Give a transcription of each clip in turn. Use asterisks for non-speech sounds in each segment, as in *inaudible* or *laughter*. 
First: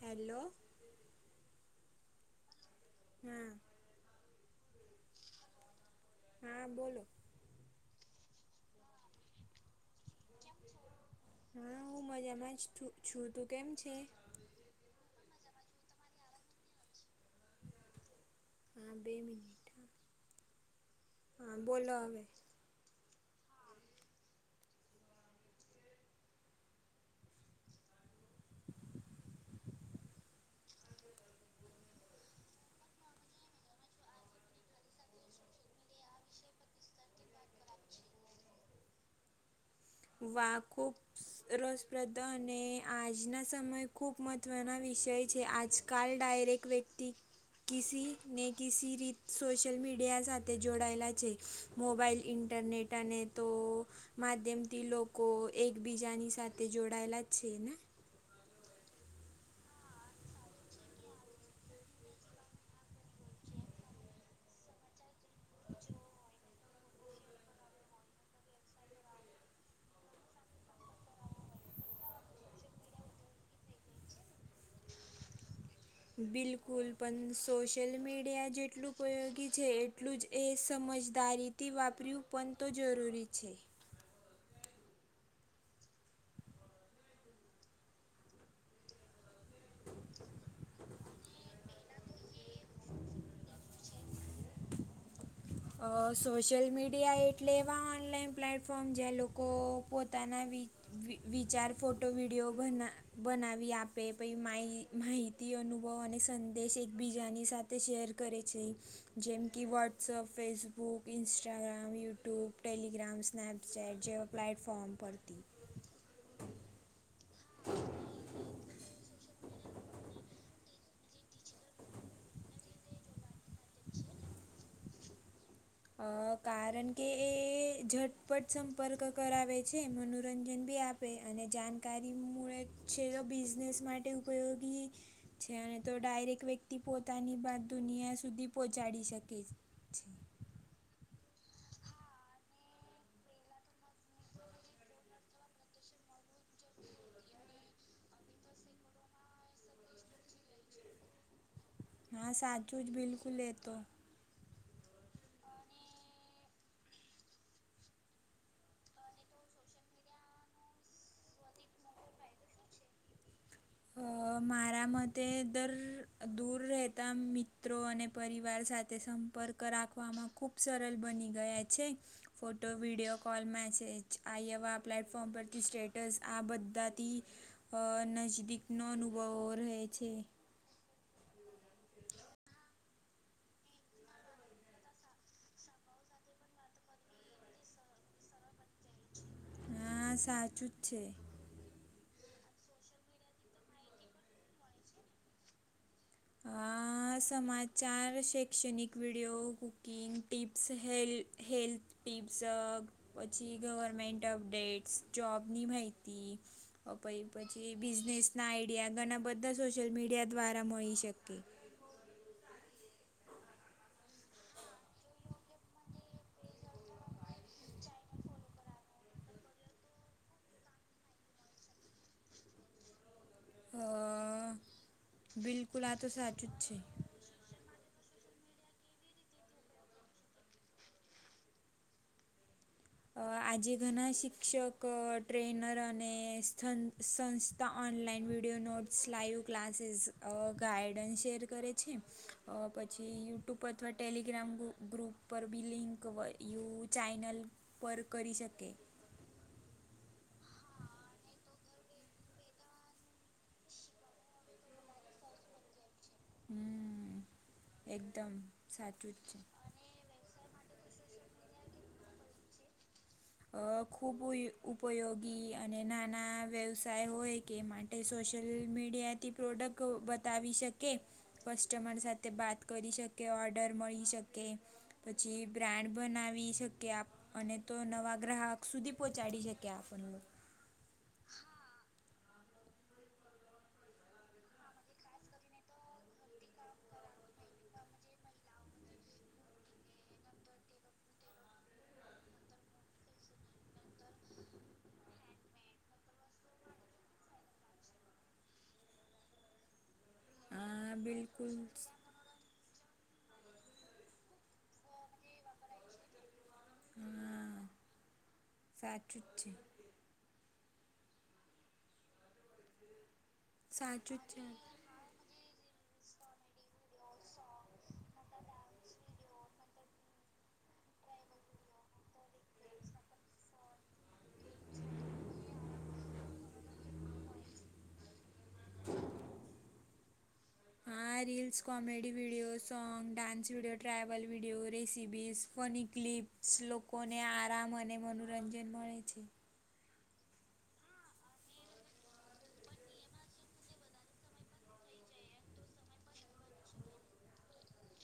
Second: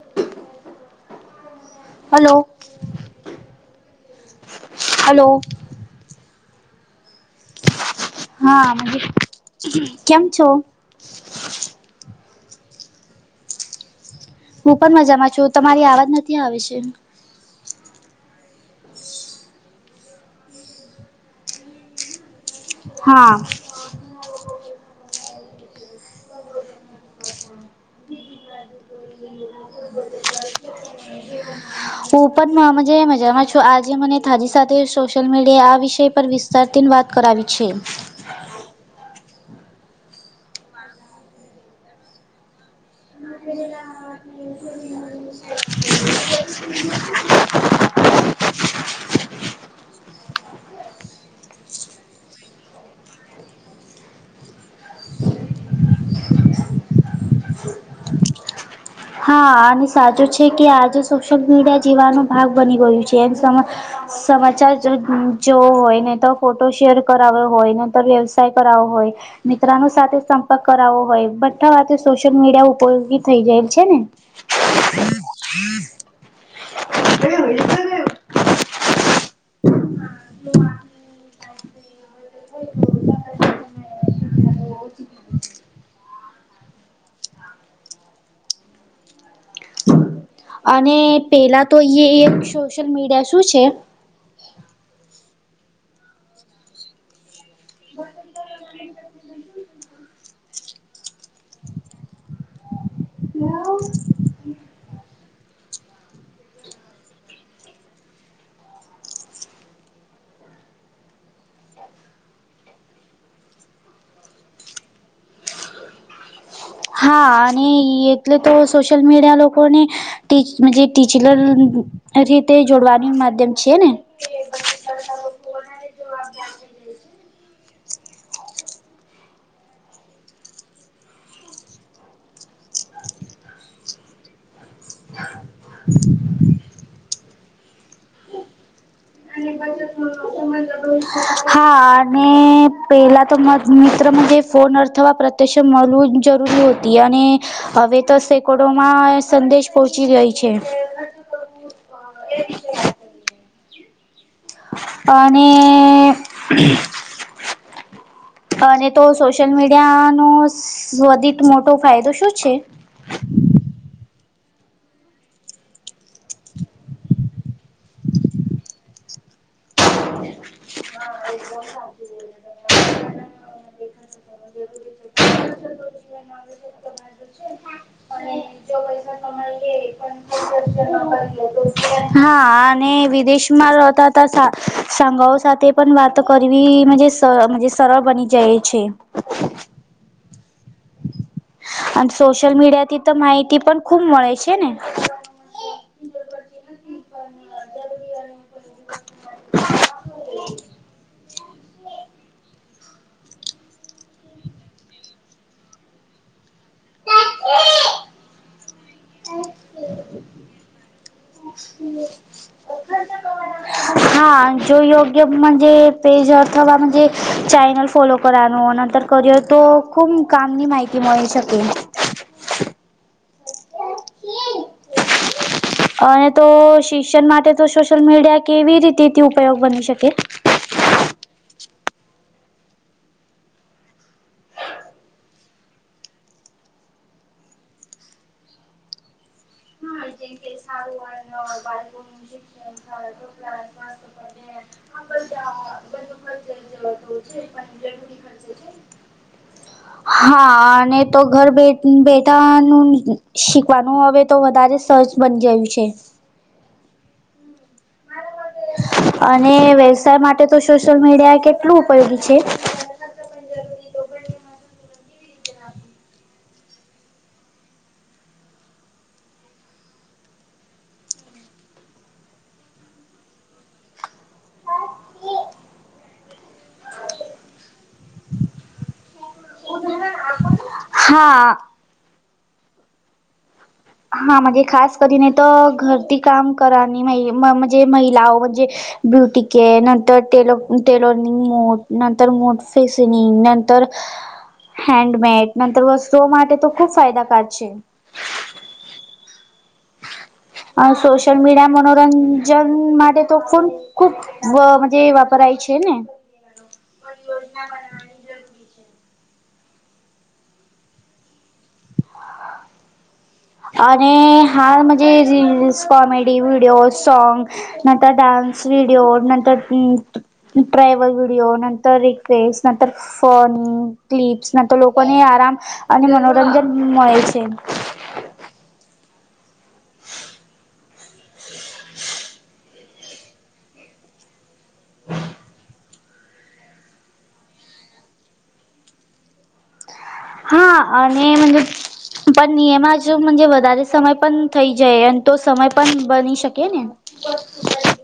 Hello hello હાં hello હાં બોલો. હાં કેમ છો? હાં હું મજામાં જ છું તું કેમ છે? હું પન મજામાં છું તમારી આવાજ નથી આવે છે હાં બે મિનિટ હાં બોલો અવે હાં હું પન મા મજે મજામાં છું આજે મને તારી સાથે સોશિયલ મીડિયા આ વિષય પર વિસ *unintelligible* વાત કરાવી છે વાહ! ખૂબ રસપ્રદ અને આજના સમયે ખૂબ મહત્વના વિષય છે. આજકાલ ડાયરેક્ટ વ્યક્તિ કિસી ને કિસી રીત સોશલ મીડિયા સાથે જોડાયેલા છે. મોબાઈલ, ઇન્ટરનેટ અને તો માધ્યમ થી લોકો એકબીજાની સાથે જોડાયેલા જ છે ના. હા. અને સાચું છે કે આજે સોશિયલ મીડિયા જીવાનો ભાગ બની ગયું છે. એક સમા સમાચાર જો જોવો હોય, નહીં તો ફોટો શેર કરાવો હોય, નહીં તો વ્યવસાય કરાવો હોય મિત્રાનો સાથે સંપર્ક કરાવો હોય. બધા હાથે સોશિયલ મીડિયા ઉપયોગી થઈ જાય છે ને. *inaudible* બિલકુલ પધ સોશિયલ મીડિયા જેટલું ઉપયોગી છે એટલું જ એ સમજદારી તી વાપર્યું પણ તો જરૂરી છે. *inaudible* અને પેલા તો યે સોશિયલ મીડિયા શું છે? અહ સોશિલ મીડિયા એ ટલે એવા ઓનલાઈન પ્લેટફોર્મ જે લોકો પોતાના વિ વિ વિચાર, ફોટો, વિડીયો, બના બનાવી આપે પહી માહિ માહિત તીઓનુંવો અને સંદેશ એકબીજાની સાથે શેર કરે છે. જેમ કે WhatsApp Facebook, Instagram, YouTube, Telegram, Snapchat જેવા પ્લેટફોર્મ પરથી. હા. અને ઈ એટલે તો સોશિલ મીડિયા લોકો કોને ટીચજે ટીચલર રીતે જોડવાની માધ્યમ છે ને. *inaudible* અહ કારણ કે એ ઝટપટ સંપર્ક કરાવે છે. મનોરંજન બી આપ આપે. અને જાણકારી *unintelligible* છે તો બિઝનેસ માટે ઉપયોગી છે, અને તો ડાયરેક વ્યક્તિ પોતાની બાત દુનિયા સુધી પહોંચાડી શક હા. અને પેલા તો મત મિત્ર મજે ફોન અર્થવા પ્રત્યક્ષ મલવું જરૂરી હોતી. અને હવે તો *unintelligible* *unintelligible* માં સંદેશ પહોંચી જાય છે. હા સાચું જ, બિલકુલ એ તો. અને અને તો સોશિયલ મીડિયાનો સ્વદિત મોટો ફાયદો શું છે? અહ મારા મતે દર દૂર રહેતા મિત્રો અને પરિવાર સાથે સંપ પર્ક રાખવામાં ખૂબ સરલ બની ગયા છે. ફોટો, વિડીયો કોલ, મેસેજ, આઈ એવા પ્લેટફોર્મ પરથી સ્ટેટસ આ બધાથી અહ અને બીજો નજદીકનો પૈસા અનુભવ કમાઈ લે રહે છે. *inaudible* હા. અને વિદેશમાં રહેતા તા સા સાંગાઓ સાથે પણ વાત તો કરવી મજે સર મજે સરળ બની જાય છે. હા સાચું જ છે. અને સોશિયલ મીડિયા થી તો માહિતી પણ ખુબ મળે છે ને. હા. સમાચાર, શૈક્ષણિક video, cooking tips, help health tips અહ પછી ગવર્મેન્ટ અપડેટ્સ, જોબની માહિતી અહ પહી પછી બિઝનેસ ના આઈડિયા ઘણા બધા સોશિયલ મીડિયા દ્વારા *unintelligible* *inaudible* હા. જો યોગ્ય મજે પેજ અથવા મજે ચેનલ ફોલો કરાનો નતર કર્યો તો ખૂબ કામની માહિતી મળી શકે. અ બિલકુલ આ અને તો સાચું જ છે શિસ્સન માટે તો શુંસ સોશિયલ મીડિયા કેવી રીતેથી ઉપયોગ બની શકે. અ આજે ઘના શિક્ષક ટ્રેનર અને સંન સંસ્થા online video notes live classes guidance share કરે છે. અ પછી યુટ્યુબ અથવા ટેલિગ્રામ ગુ ગ્રુપ પર બી લિંક વ યુ ચાઈનલ પર કરી શકે. હા અને તો ઘર બે બેઠાનું શીખવાનું હવે તો વધારે સહજ બની ગયું છે. હમ એકદમ સાચું જ છે. ને વ્યવસાય માટે તો સોશિયલ મીડિયા કેટલું ઉપયોગી છે. અ ખૂબ ઉપયોગી અને નાના વ્યવસાય હોય કે મા ટે સોશિયલ મીડિયાથી પ્રોડક્ટ બતાવી શકે કસ્ટમર સાથે વાત કરી શકે ઓર્ડર મળી શકે. પછી બ્રાન્ડ બનાવી શકે આપ અને તો નવા ગ્રાહક સુધી પહોંચાડી શકે આપણન. હા. હા મંજે ખાસ કરીને તો ઘરથી કામ કરવાની હોય મમજે મહિલાઓ મંજે બ્યુટી કે નંતર ટેલર ટેલરનિંગ મોટ નંતર મોટ ફેસનિંગ નંતર *unintelligible* હેન્ડમેડ નંતર વસ્તુઓ માટે તો ખૂબ ફાયદાકાર છે. આ હા સોશલ બિલકુલ મીડિયામનો રંજન માટે તો ફોન ખુબ વ મંજે વાપરાય છે ને. હા સાચું જ છે. *unintelligible* અને સાચું જ છે. હા મંજે જે રીલ્સ કોમેડી વિડિયો સોંગ નંતર ડાન્સ વિડીયો નંતર ટ્રાયવલ વિડયો નંતર રિક્વેસ્ટ નંતર ફોન ક્લિપ્સ ના તો લોકોને આરામ અને મનોરંજન મળે છે. આ reels comedy video song dance video travel video recipes funny clips લોકોને આરામ અને મનોરંજન મળે છે. હા અને મંજે પણ નિયમ મંજે વધારે સમય પણ થઈ જાય અને તો સમય પણ બની શકે ને. બસ *unintelligible*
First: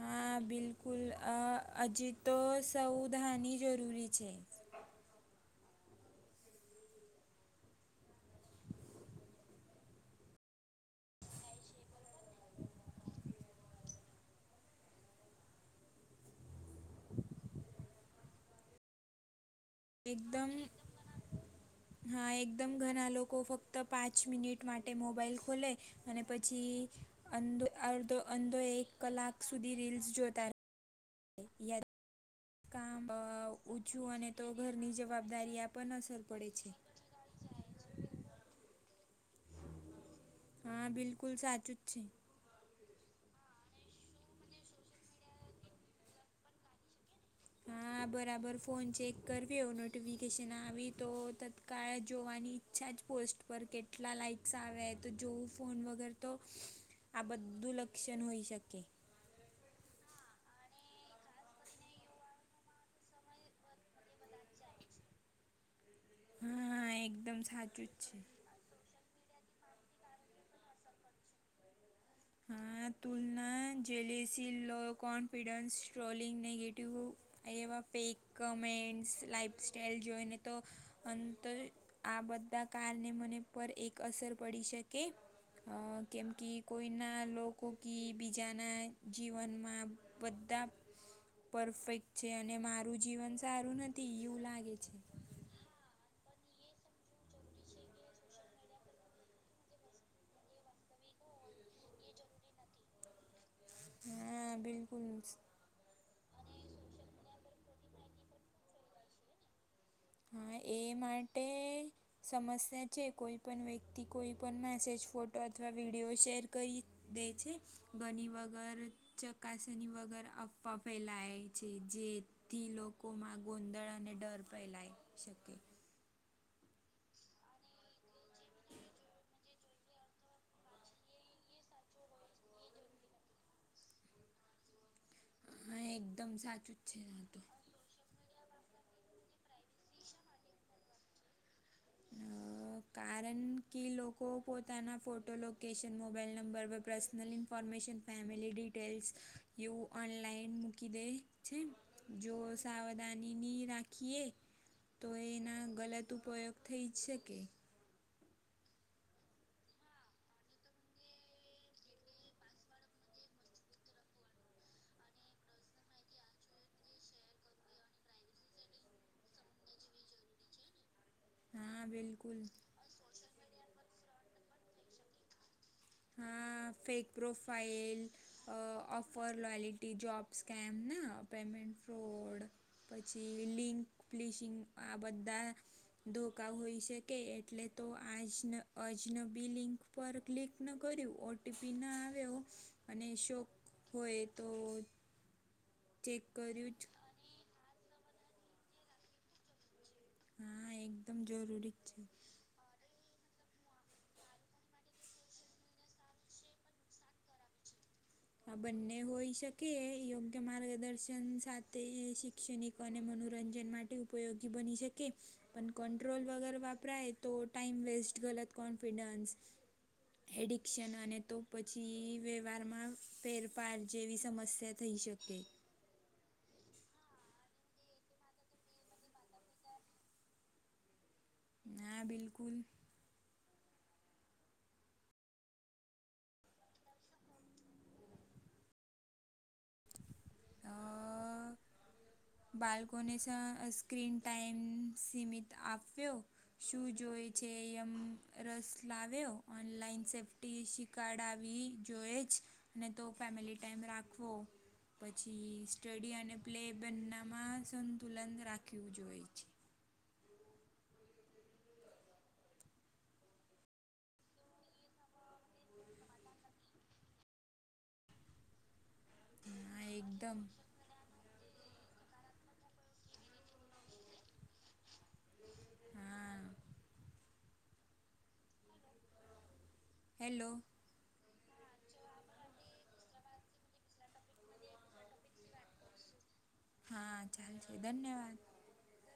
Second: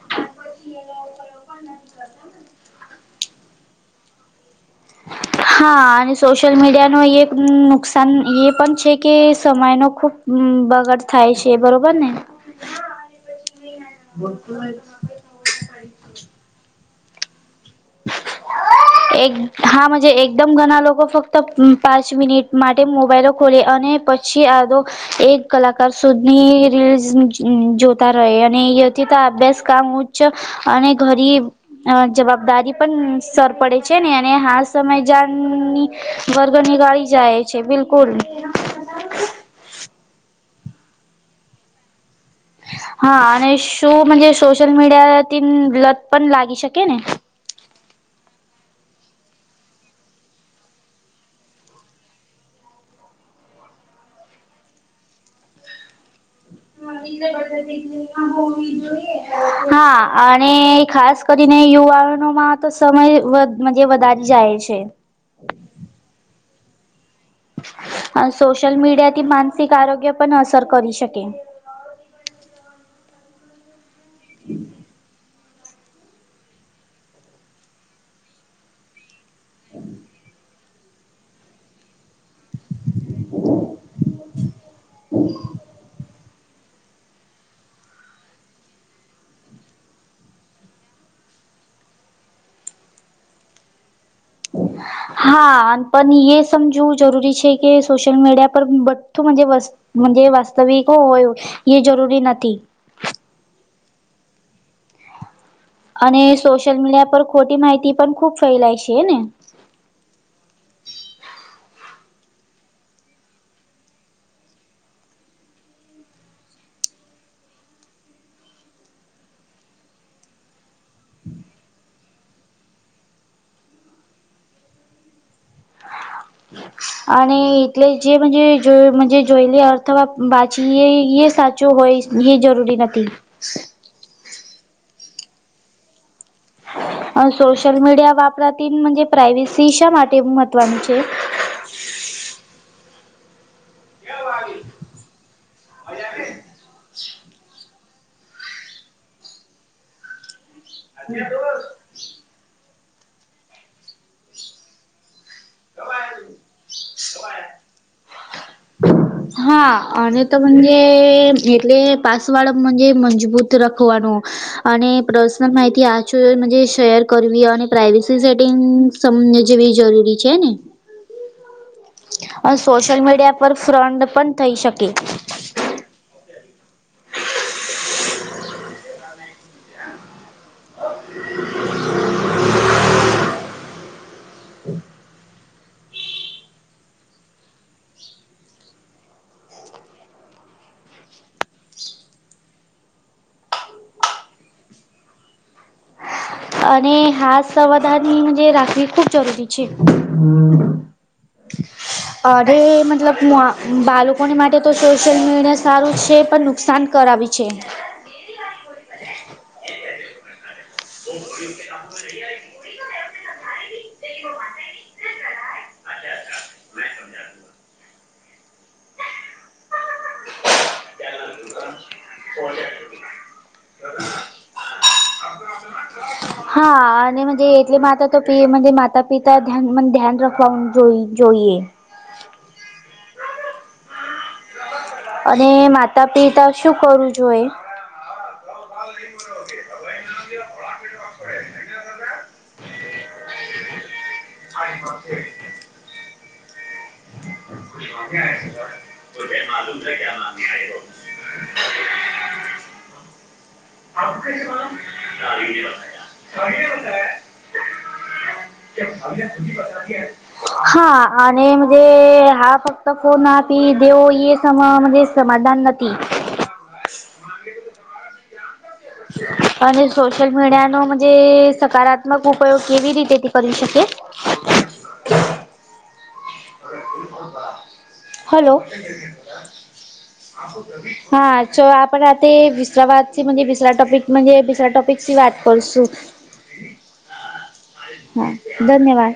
હા બિલકુલ અ હજી તો સવધાની જરૂરી છે. હ હા અને સોશિયલ મીડિયાનો એ નુકસાન એ પન છે કે સમયનો ખૂબ હમ બગડ થાય છે બરોબર ને. એક હા મંજે એકદમ ઘના લોકો ફક્ત પાંચ હા મિનિટ એકદમ માટે ઘણા મોબાઈલો લોકો ખોલી ફક્ત અને પાંચ પછી મિનિટ આધો માટે મોબાઈલ એક ખોલે કલાકાર અને સુધી પછી રીલઝ અંધો જોતા અડધો રહે અંધો અને એક કલાક અભ્યાસ સુધી કામ રીલ્સ ઉચ્ચ જોતા અને રહે યાદ ઘરીઅ જવાબદારી કામ અ, પણ સર પડે છે ઓછું ને અને તો હાલ ઘરની સમય જવાબદારી આ જાનની પણ અસર પડે વર્ગ છે. નીકાળી જાય છે બિલકુલ હા, બિલકુલ સાચુંજ છે. હા અને શું *unintelligible* સોશિયલ મીડિયા થી લત પણ લાગી શકે ને હા, બરાબર ફોન ચેક કરવી હો નોટિફિકેશન આવી તો તત્કાળ જોવાની *unintelligible* જ પોસ્ટ પર કેટલા લાઈક્સ આવે તો જોવું ફોન વગર તો આ બધું લક્ષણ હોઈ શકે. હા અને ખાસ કરીને યુવાનો માં તો સમય વધ *unintelligible* વધારે જાય છે. હા, એકદમ સાચુંજ છે. સોશિયલ મીડિયાથી માનસિક આરોગ્ય પણ અસર કરી શકે. હા, તુલના જલેસી લો કોણ ફિડસ, ટ્રોલિંગ, નેગેટવ એવા ફેક કમેન્ટસ લાઈફસ્ટાઈઇલ જોઈને તો અંતર આ બધા કાલને મને પર એક અસર પડી છે કે અહ કેમકી કોઈ, કોઈના લોકો કી બીજાના જીવનમાં બધા, પરફેક્ટ છે, અને મારું જીવન સારું નથી એવું લાગે છે. હા, પણ એ સમજવું જરૂરી છે, કે સોશિયલ મીડિયા પર બધું *unintelligible* દિવસ, મનજે વાસ્તવિકો હોય એ જરૂરી નથી, હા બિલકુલ, અને સોશિયલમીડિયા પર ખોટી માહિતી પણ ખૂબ ફેલાય છે, હેને હા, એ માટે સમસ્યા છે, કોઈપણ વ્યક્તિ, કોઈપણ મેસેજ ફોટો અથવા વિડીયો શેર કરી, દે છે, ઘણી વગર, ચકાસણી વગર, અફવા ફેલાય છે, જે થી લોકોમાં ગોંધળ અને ડર ફેલાય શકે, અને એટલે જે પણ જે જો મનજે જોયલી અર્થ વાંચીએ એ સાથ જો હોય ઈ જરૂરી નથી. હા, એકદમ સાચુંજ છે, આતો સોશિયલ મીડિયા વાપરાતી *unintelligible* પ્રાઇવેસી શા માટે મહત્વનું છે? હા. કારણકે, લોકો પોતાના ફોટો લોકેશન, મોબાઈલ નંબર પર પર્સનલ ઇન્ફોર્મેશન, ફેમિલી ડિટેલ્સ એવું ઓનલાઈન મૂકીદે છે. જો સાવધાનીની રાખીએ તો એના ગલત ઉપયોગ થઈજ શકે. હા અને તો *unintelligible* એટલે પાસવાડૅ *unintelligible* મજબૂત રાખવાનું, અને પર્સનલ માહિતી આચર માંજે શેર કરવી અને પ્રાઇવેસી સેટિંગ્સ, સમ જેવી જરૂરી છે, ને હા, બિલકુલ. સોશિયલ મીડિયા પર ફ્રોન્ડ પણ થઈ શકે, હા, fake profile, offer, loyalty, job સ્કેમના પેમેન્ટ ફ્રોડ, પછી લિંક ફ્લિશિંગ આ બધા, ધોકા હોઈ શકે એટલે તો આજ આજનબી લિંક પર ક્લિક, ના કર્યું ઓટીપીના આવ્યો અને શોક હોય તો, ચેક કર્યું જ અને હાથ સાવધાની જે રાખવી ખૂબ જરૂરી છે. હા એકદમ જરૂરી જ છે અરે મતલબ બાળકોને માટે તો સોશિયલ મીડિયા સારું છે, પણ નુકસાન કરાવી છે. આ બંને હોઈ શકે યોગ્ય માર્ગદર્શન શિક્ષણ સાથે શૈક્ષણિક અને મનોરંજન માટે ઉપયોગી બની શકે પણ કંટ્રોલ વગર વપરાય તો ટાઈમ વેસ્ટ ગલત કોન્ફિડન્સ એડિક્શન અને તો પછી વ્યવહારમાં ફેરફાર જેવી સમસ્યા થઈ શકે. *inaudible* હા અને મજે એટલે માતા તો માતા પિતા મનજે ધ્યાન રાખવાનું જોઈ જોઈએ. હા બિલકુલ. અને માતા -પિતા શું કરવુ જોઈએ? *inaudible* *unintelligible* અ બાળકોને સ સ્ક્રીન ટાઈમ સીમિત આપ્યો શું જોય છે એમ રસ લાવ્યો ઓનલાઈન સેફ્ટી શી શીખડાવી જોઈએ જ ની તો ફેમિલી ટાઈમ રાખવો પછી સ્ટડી અને પ્લે બને માં સંતુલન રાખયુ જોઈએ છે. હા અને વે હા ફક્ત ફોન આપી દેવ એ સમાન સમાધાન નથી. હા અને સોશલ એકદમ મીડિયા નો મજે સકારાતમક થોડાક ઉપયો કેવી રીતેથી કરી શકે હમમ. હલો. હેલો હા ચ આપડા તે વિસરાવા થી મજે દુસરા ટોપિક મજે દુસરા ટોપિક થી વાત કરશું હા ચાલશે હા. ધન્યવાદ ધન્યવાદ.